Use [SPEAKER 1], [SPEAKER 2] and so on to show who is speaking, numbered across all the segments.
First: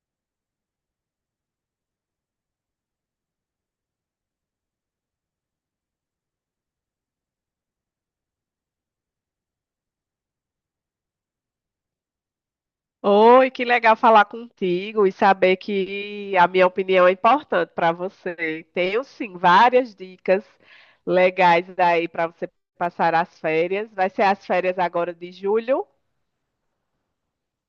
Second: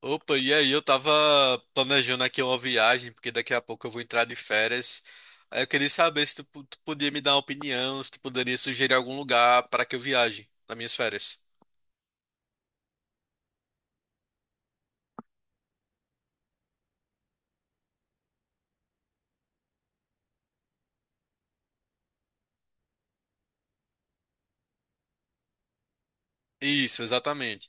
[SPEAKER 1] Opa, e aí? Eu tava planejando aqui uma viagem, porque daqui a pouco eu vou entrar de férias. Aí eu queria saber se tu podia me dar uma opinião, se tu poderia sugerir algum lugar para que eu viaje nas minhas férias.
[SPEAKER 2] Oi, que legal falar contigo e saber que a minha opinião é importante para você. Tenho sim várias dicas legais aí para você passar as férias. Vai ser as férias agora de julho.
[SPEAKER 1] Isso, exatamente.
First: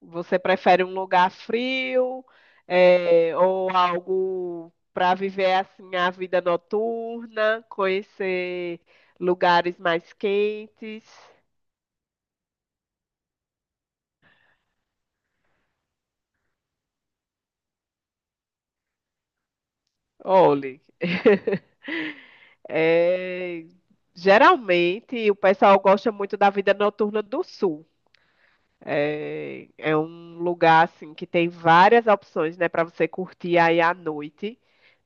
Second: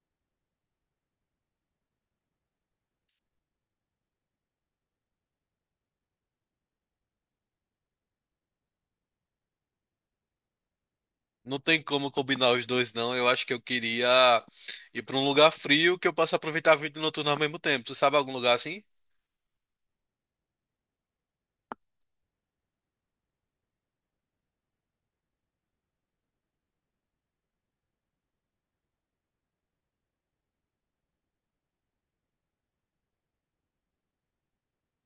[SPEAKER 2] Você prefere um lugar frio, ou algo para viver assim a vida noturna, conhecer lugares mais quentes?
[SPEAKER 1] Não tem como combinar os dois, não. Eu acho que eu queria ir para um lugar frio que eu possa aproveitar a vida noturna ao mesmo tempo. Tu sabe algum lugar assim?
[SPEAKER 2] Olhe. É, geralmente o pessoal gosta muito da vida noturna do sul. É um lugar assim que tem várias opções, né, para você curtir aí à noite,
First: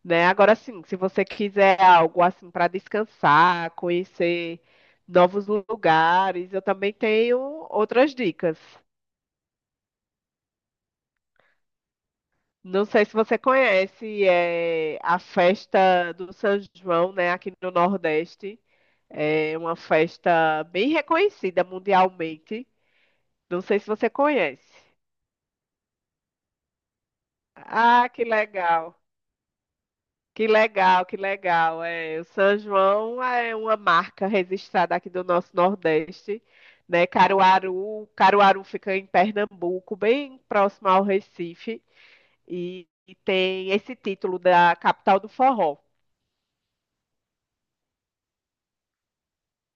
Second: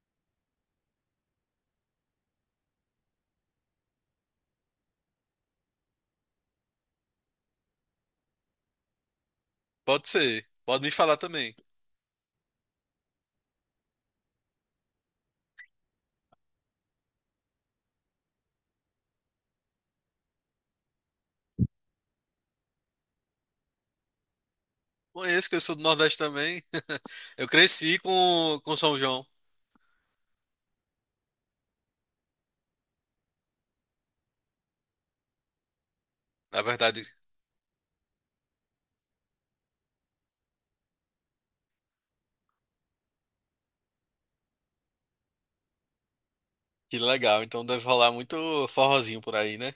[SPEAKER 2] né? Agora sim, se você quiser algo assim para descansar, conhecer novos lugares, eu também tenho outras dicas.
[SPEAKER 1] Pode ser. Pode me falar também.
[SPEAKER 2] Não sei se você conhece, é a festa do São João, né, aqui no Nordeste. É uma festa bem reconhecida mundialmente. Não sei se você conhece.
[SPEAKER 1] Conheço que eu sou do Nordeste também. Eu cresci
[SPEAKER 2] Ah, que
[SPEAKER 1] com São
[SPEAKER 2] legal.
[SPEAKER 1] João.
[SPEAKER 2] Que legal, que legal. É, o São João é uma marca registrada aqui do nosso Nordeste,
[SPEAKER 1] Na verdade,
[SPEAKER 2] né? Caruaru fica em Pernambuco, bem próximo ao Recife, e tem esse título da capital do forró.
[SPEAKER 1] que legal. Então deve rolar muito forrozinho por aí, né?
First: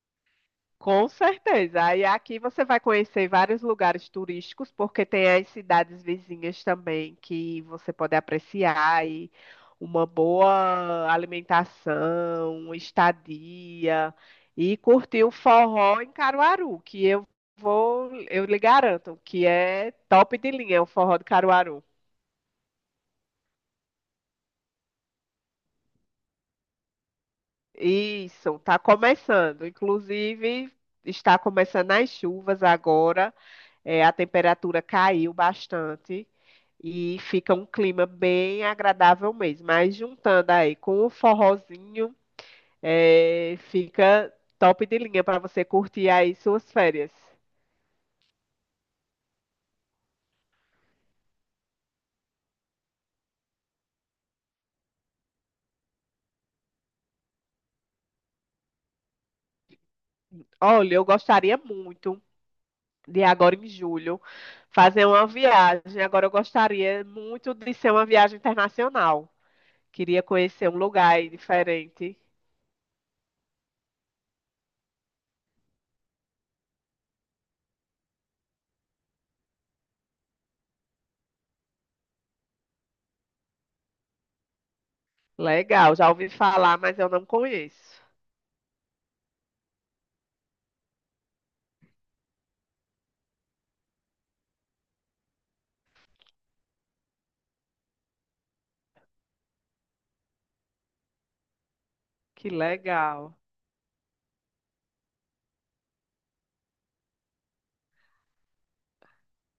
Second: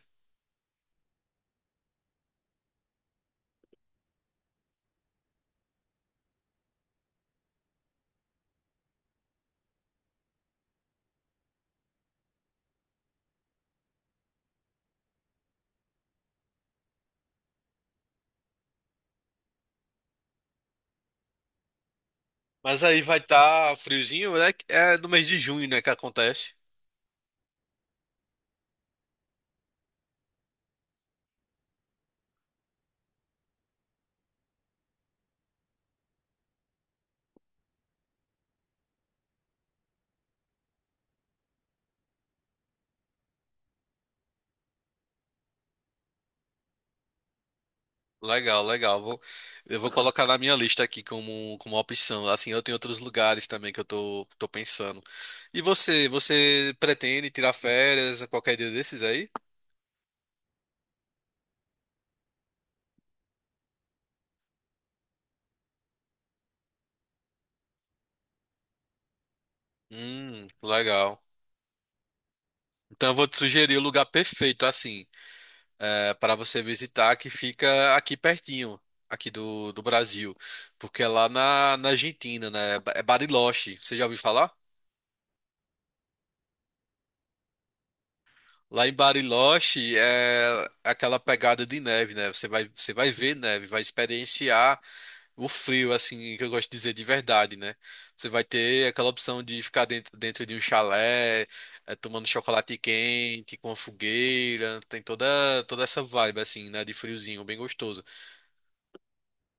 [SPEAKER 2] Com certeza. Aí aqui você vai conhecer vários lugares turísticos, porque tem as cidades vizinhas também que você pode apreciar e uma boa alimentação, estadia e curtir o forró em Caruaru, que eu lhe garanto que é top de linha o forró de Caruaru.
[SPEAKER 1] Mas aí vai estar friozinho, né? É do mês de junho, né, que acontece.
[SPEAKER 2] Isso, está começando. Inclusive, está começando as chuvas agora. É, a temperatura caiu bastante e fica um clima bem agradável mesmo. Mas juntando aí com o forrozinho, fica top de linha para você curtir aí suas férias.
[SPEAKER 1] Legal, legal. Eu vou colocar na minha lista aqui como opção. Assim, eu tenho outros lugares também que eu tô pensando. E você pretende tirar férias a qualquer dia desses aí?
[SPEAKER 2] Olha, eu gostaria muito de agora em julho fazer uma viagem. Agora eu gostaria muito de ser uma viagem internacional. Queria conhecer um lugar
[SPEAKER 1] Legal.
[SPEAKER 2] aí diferente.
[SPEAKER 1] Então eu vou te sugerir o lugar perfeito, assim, para você visitar, que fica aqui pertinho, aqui do Brasil. Porque é lá na Argentina, né? É Bariloche. Você já ouviu falar?
[SPEAKER 2] Legal, já ouvi falar, mas eu não conheço.
[SPEAKER 1] Lá em Bariloche é aquela pegada de neve, né? Você vai ver neve, vai experienciar o frio, assim, que eu gosto de dizer de verdade, né? Você vai ter aquela opção de ficar dentro de um chalé, tomando
[SPEAKER 2] Que
[SPEAKER 1] chocolate
[SPEAKER 2] legal.
[SPEAKER 1] quente, com a fogueira, toda essa vibe, assim, né? De friozinho, bem gostoso.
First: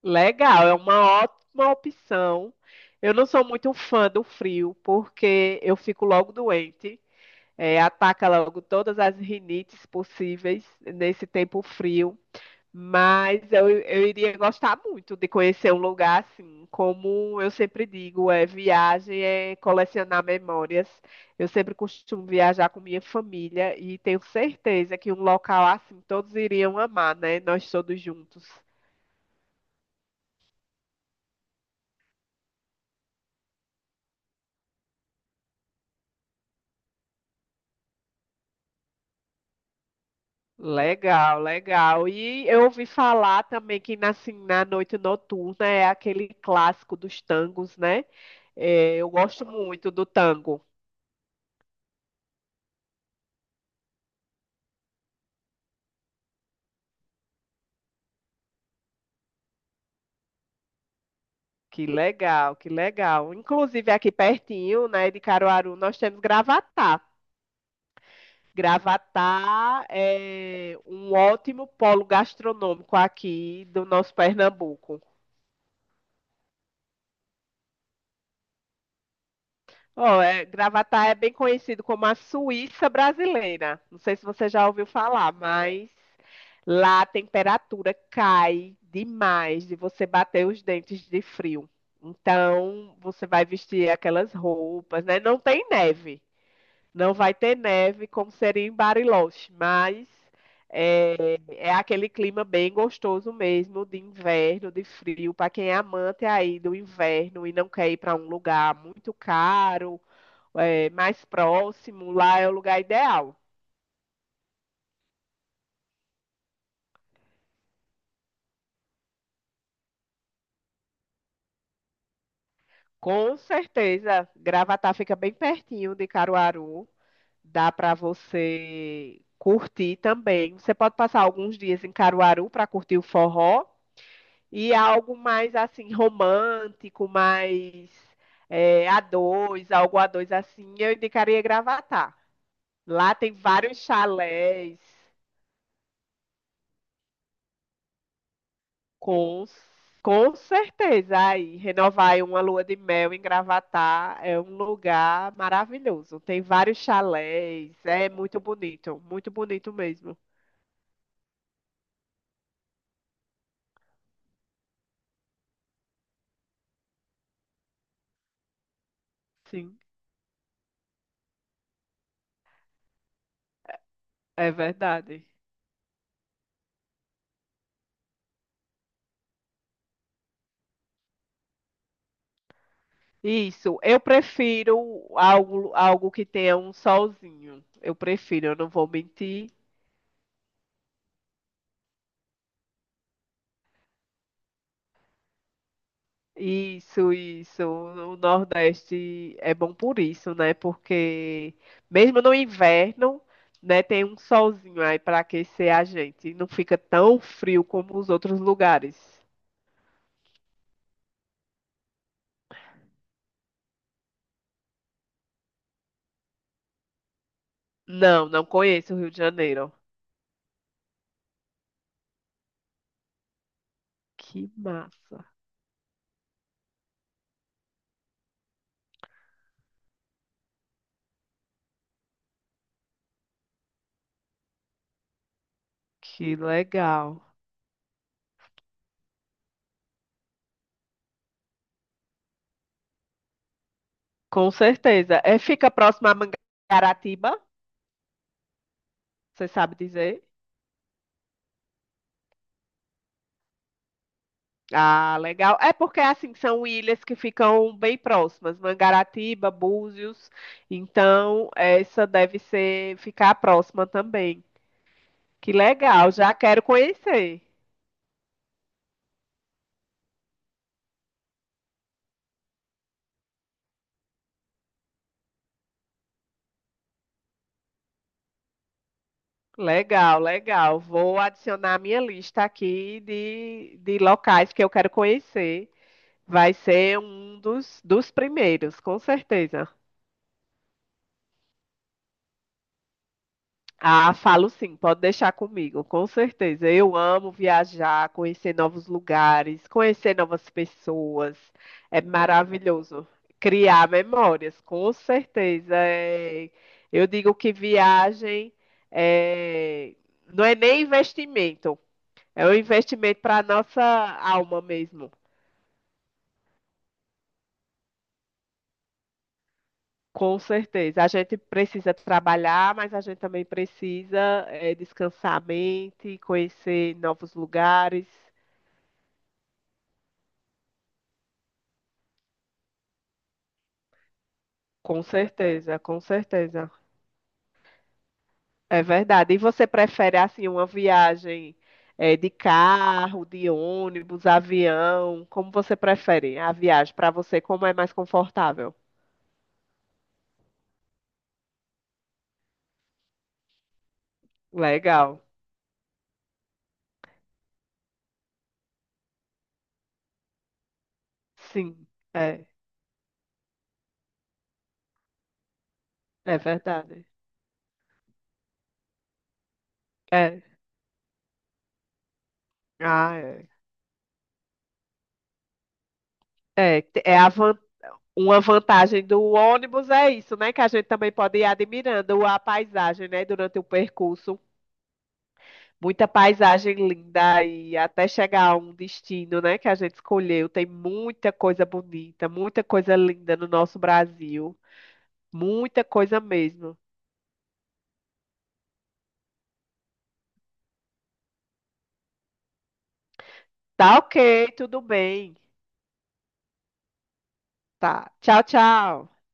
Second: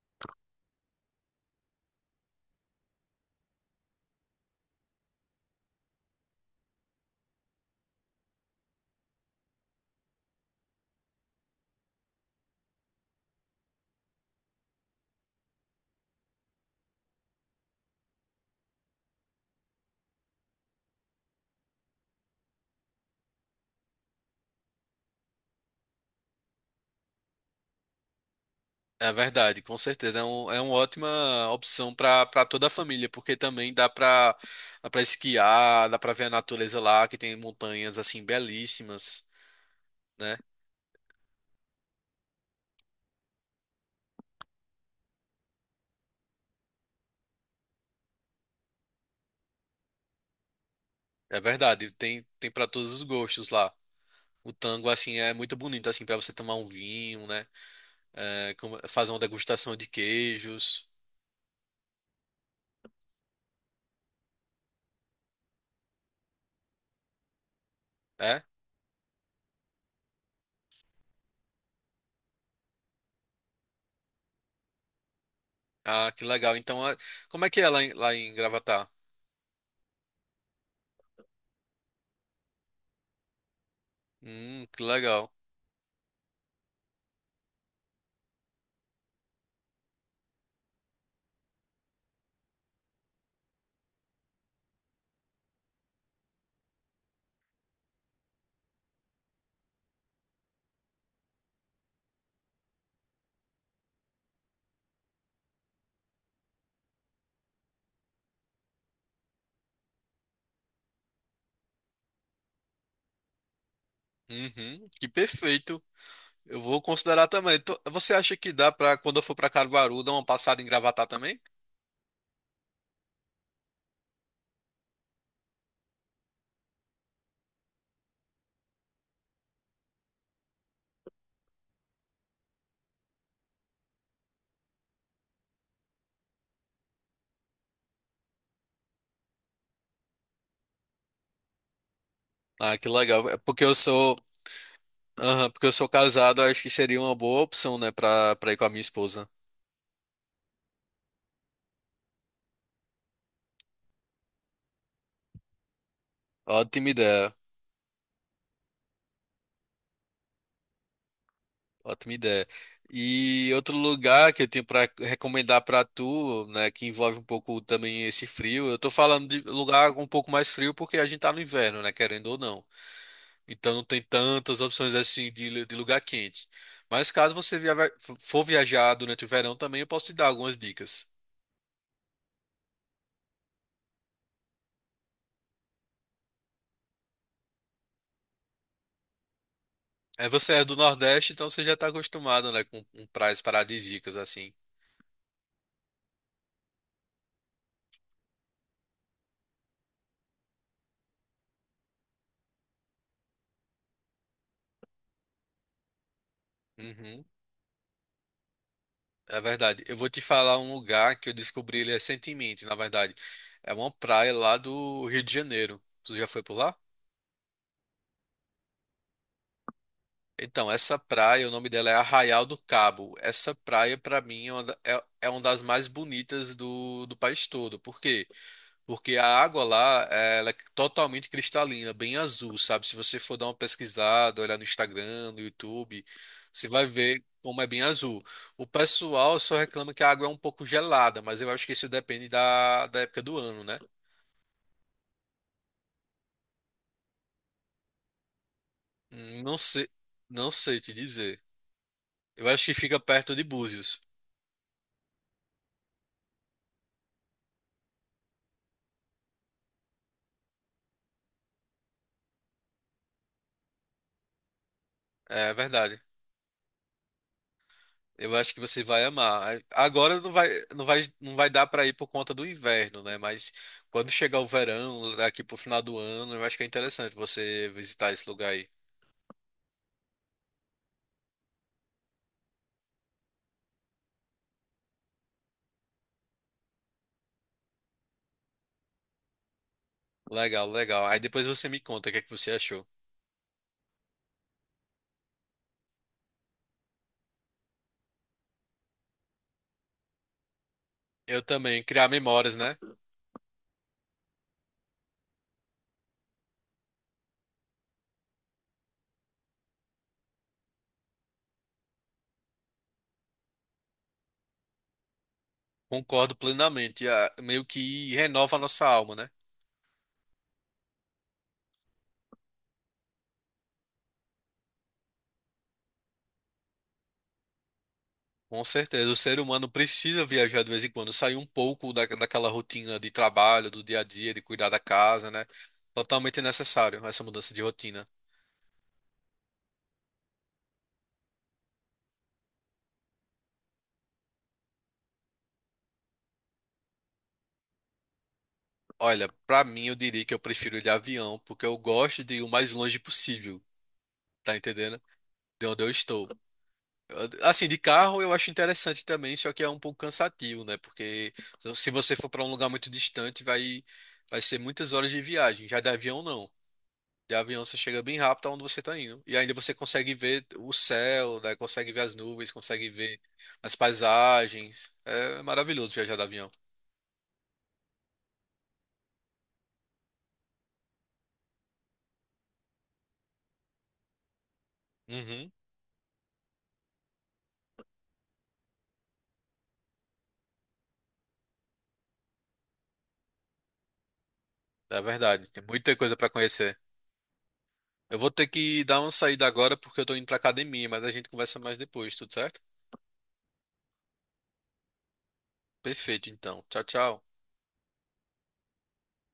[SPEAKER 2] Legal, é uma ótima opção. Eu não sou muito fã do frio, porque eu fico logo doente, ataca logo todas as rinites possíveis nesse tempo frio. Mas eu iria gostar muito de conhecer um lugar assim. Como eu sempre digo, é viagem é colecionar memórias. Eu sempre costumo viajar com minha família e tenho certeza que um local assim todos iriam amar, né? Nós todos juntos.
[SPEAKER 1] É verdade, com certeza. É uma ótima opção para para toda a família, porque também dá para esquiar, dá para ver a natureza lá, que tem montanhas, assim, belíssimas, né?
[SPEAKER 2] Legal, legal. E eu ouvi falar também que na, assim, na noite noturna é aquele clássico dos tangos, né? É, eu gosto muito do tango.
[SPEAKER 1] É verdade, tem para todos os gostos lá. O tango, assim, é muito bonito, assim, para você tomar um vinho, né? Fazer uma degustação de queijos.
[SPEAKER 2] Que legal, que legal. Inclusive aqui pertinho, né, de Caruaru, nós temos Gravatá.
[SPEAKER 1] É?
[SPEAKER 2] Gravatá é um ótimo polo gastronômico aqui do nosso Pernambuco.
[SPEAKER 1] Ah, que legal. Então, é- como é que é lá lá em Gravatá?
[SPEAKER 2] Ó, é, Gravatá é bem conhecido como a Suíça brasileira. Não sei se você já
[SPEAKER 1] Que
[SPEAKER 2] ouviu
[SPEAKER 1] legal.
[SPEAKER 2] falar, mas lá a temperatura cai demais de você bater os dentes de frio. Então, você vai vestir aquelas roupas, né? Não tem neve. Não vai ter neve como seria em Bariloche, mas é aquele clima bem gostoso mesmo de inverno, de frio, para quem é amante aí do inverno e não quer ir para um lugar muito caro mais próximo, lá é o lugar ideal.
[SPEAKER 1] Uhum, que perfeito. Eu vou considerar também. Tô- Você acha que dá pra, quando eu for pra Caruaru, dar uma passada em Gravatá também?
[SPEAKER 2] Com certeza, Gravatá fica bem pertinho de Caruaru, dá para você curtir também. Você pode passar alguns dias em Caruaru para curtir o forró e algo mais assim romântico, a dois algo a dois, assim, eu indicaria Gravatá.
[SPEAKER 1] Ah, que
[SPEAKER 2] Lá
[SPEAKER 1] legal.
[SPEAKER 2] tem vários chalés.
[SPEAKER 1] Porque eu sou casado, acho que seria uma boa opção, né, pra ir com a minha esposa.
[SPEAKER 2] Com, com certeza. Aí, renovar uma lua de mel em Gravatá é um lugar maravilhoso. Tem vários
[SPEAKER 1] Ótima ideia.
[SPEAKER 2] chalés, é muito bonito mesmo.
[SPEAKER 1] Ótima ideia. E outro lugar que eu tenho para recomendar para tu, né, que envolve um pouco também esse frio. Eu tô falando de
[SPEAKER 2] Sim,
[SPEAKER 1] lugar um pouco mais frio porque a gente tá no inverno, né, querendo ou não. Então não tem
[SPEAKER 2] é
[SPEAKER 1] tantas opções
[SPEAKER 2] verdade.
[SPEAKER 1] assim de lugar quente. Mas for viajar durante o verão também, eu posso te dar algumas dicas.
[SPEAKER 2] Isso, eu prefiro algo, algo que tenha um solzinho. Eu prefiro, eu não vou mentir.
[SPEAKER 1] É, você é do Nordeste, então você já tá acostumado, né, com praias paradisíacas assim.
[SPEAKER 2] Isso, isso. O Nordeste é bom por isso, né? Porque mesmo no inverno, né, tem um solzinho aí para aquecer a gente. E não fica tão
[SPEAKER 1] Uhum.
[SPEAKER 2] frio como os outros lugares.
[SPEAKER 1] É verdade. Eu vou te falar um lugar que eu descobri ele recentemente, na verdade. É uma praia lá do Rio de Janeiro. Tu já foi por lá?
[SPEAKER 2] Não, não conheço o Rio de Janeiro.
[SPEAKER 1] Então, essa praia, o nome dela é Arraial do Cabo. Essa praia, pra mim,
[SPEAKER 2] Que massa.
[SPEAKER 1] é uma das mais bonitas do país todo. Porque Porque a água lá, ela é totalmente cristalina, bem azul, sabe? Se você for dar uma pesquisada, olhar no Instagram, no YouTube,
[SPEAKER 2] Que
[SPEAKER 1] você vai
[SPEAKER 2] legal.
[SPEAKER 1] ver como é bem azul. O pessoal só reclama que a água é um pouco gelada, mas eu acho que isso depende da época do ano, né?
[SPEAKER 2] Com certeza. É, fica próximo a Mangaratiba, você
[SPEAKER 1] Não
[SPEAKER 2] sabe
[SPEAKER 1] sei,
[SPEAKER 2] dizer?
[SPEAKER 1] não sei te dizer. Eu acho que fica perto de Búzios.
[SPEAKER 2] Ah, legal. É porque assim são ilhas que ficam bem próximas, Mangaratiba, Búzios. Então, essa deve ser ficar próxima também. Que
[SPEAKER 1] É verdade.
[SPEAKER 2] legal, já quero conhecer.
[SPEAKER 1] Eu acho que você vai amar. Agora não vai dar para ir por conta do inverno, né? Mas quando chegar o verão, aqui pro final do ano, eu acho que é interessante você visitar esse lugar aí.
[SPEAKER 2] Legal, legal. Vou adicionar a minha lista aqui de locais que eu quero conhecer. Vai ser um dos primeiros, com certeza.
[SPEAKER 1] Legal, legal. Aí depois você me conta o que é que você achou.
[SPEAKER 2] Ah, falo sim, pode deixar comigo, com certeza. Eu amo viajar, conhecer novos lugares, conhecer novas pessoas.
[SPEAKER 1] Eu também,
[SPEAKER 2] É
[SPEAKER 1] criar memórias, né?
[SPEAKER 2] maravilhoso. Criar memórias, com certeza. É, eu digo que é, não é nem investimento, é um investimento para a nossa alma mesmo.
[SPEAKER 1] Concordo plenamente. Ah, meio que renova a nossa alma, né?
[SPEAKER 2] Com certeza. A gente precisa trabalhar, mas a gente também descansar a mente, conhecer novos lugares.
[SPEAKER 1] Com certeza. O ser humano precisa viajar de vez em quando, sair um pouco daquela rotina de trabalho, do dia a dia, de cuidar da
[SPEAKER 2] Com
[SPEAKER 1] casa, né?
[SPEAKER 2] certeza, com
[SPEAKER 1] Totalmente
[SPEAKER 2] certeza.
[SPEAKER 1] necessário essa mudança de rotina.
[SPEAKER 2] É verdade. E você prefere assim uma viagem de carro, de ônibus, avião? Como você prefere a viagem para você? Como é mais confortável?
[SPEAKER 1] Olha, pra mim eu diria que eu prefiro ir de avião, porque eu gosto de ir o mais longe possível, tá entendendo?
[SPEAKER 2] Legal.
[SPEAKER 1] De onde eu estou. Eu- Assim, de carro eu acho interessante também, só que é um pouco cansativo, né? Porque
[SPEAKER 2] Sim,
[SPEAKER 1] se você for pra
[SPEAKER 2] é,
[SPEAKER 1] um lugar muito distante, vai ser muitas horas de viagem. Já de avião
[SPEAKER 2] é
[SPEAKER 1] não.
[SPEAKER 2] verdade.
[SPEAKER 1] De avião você chega bem rápido aonde você tá indo. E ainda você consegue
[SPEAKER 2] É.
[SPEAKER 1] ver o céu, né? Consegue ver as nuvens, consegue
[SPEAKER 2] Ah,
[SPEAKER 1] ver
[SPEAKER 2] é.
[SPEAKER 1] as paisagens. É maravilhoso viajar de avião.
[SPEAKER 2] É, te- é a van- uma vantagem do ônibus é isso, né? Que a gente também pode ir admirando a paisagem, né? Durante o percurso.
[SPEAKER 1] Uhum,
[SPEAKER 2] Muita paisagem linda e até chegar a um destino, né, que a gente escolheu. Tem muita coisa bonita, muita coisa linda no nosso Brasil.
[SPEAKER 1] é verdade. Tem
[SPEAKER 2] Muita
[SPEAKER 1] muita coisa
[SPEAKER 2] coisa
[SPEAKER 1] pra conhecer.
[SPEAKER 2] mesmo.
[SPEAKER 1] Eu vou ter que dar uma saída agora porque eu tô indo pra academia, mas a gente conversa mais depois, tudo certo?
[SPEAKER 2] Tá, ok, tudo bem.
[SPEAKER 1] Perfeito, então. Tchau, tchau.
[SPEAKER 2] Tá. Tchau, tchau.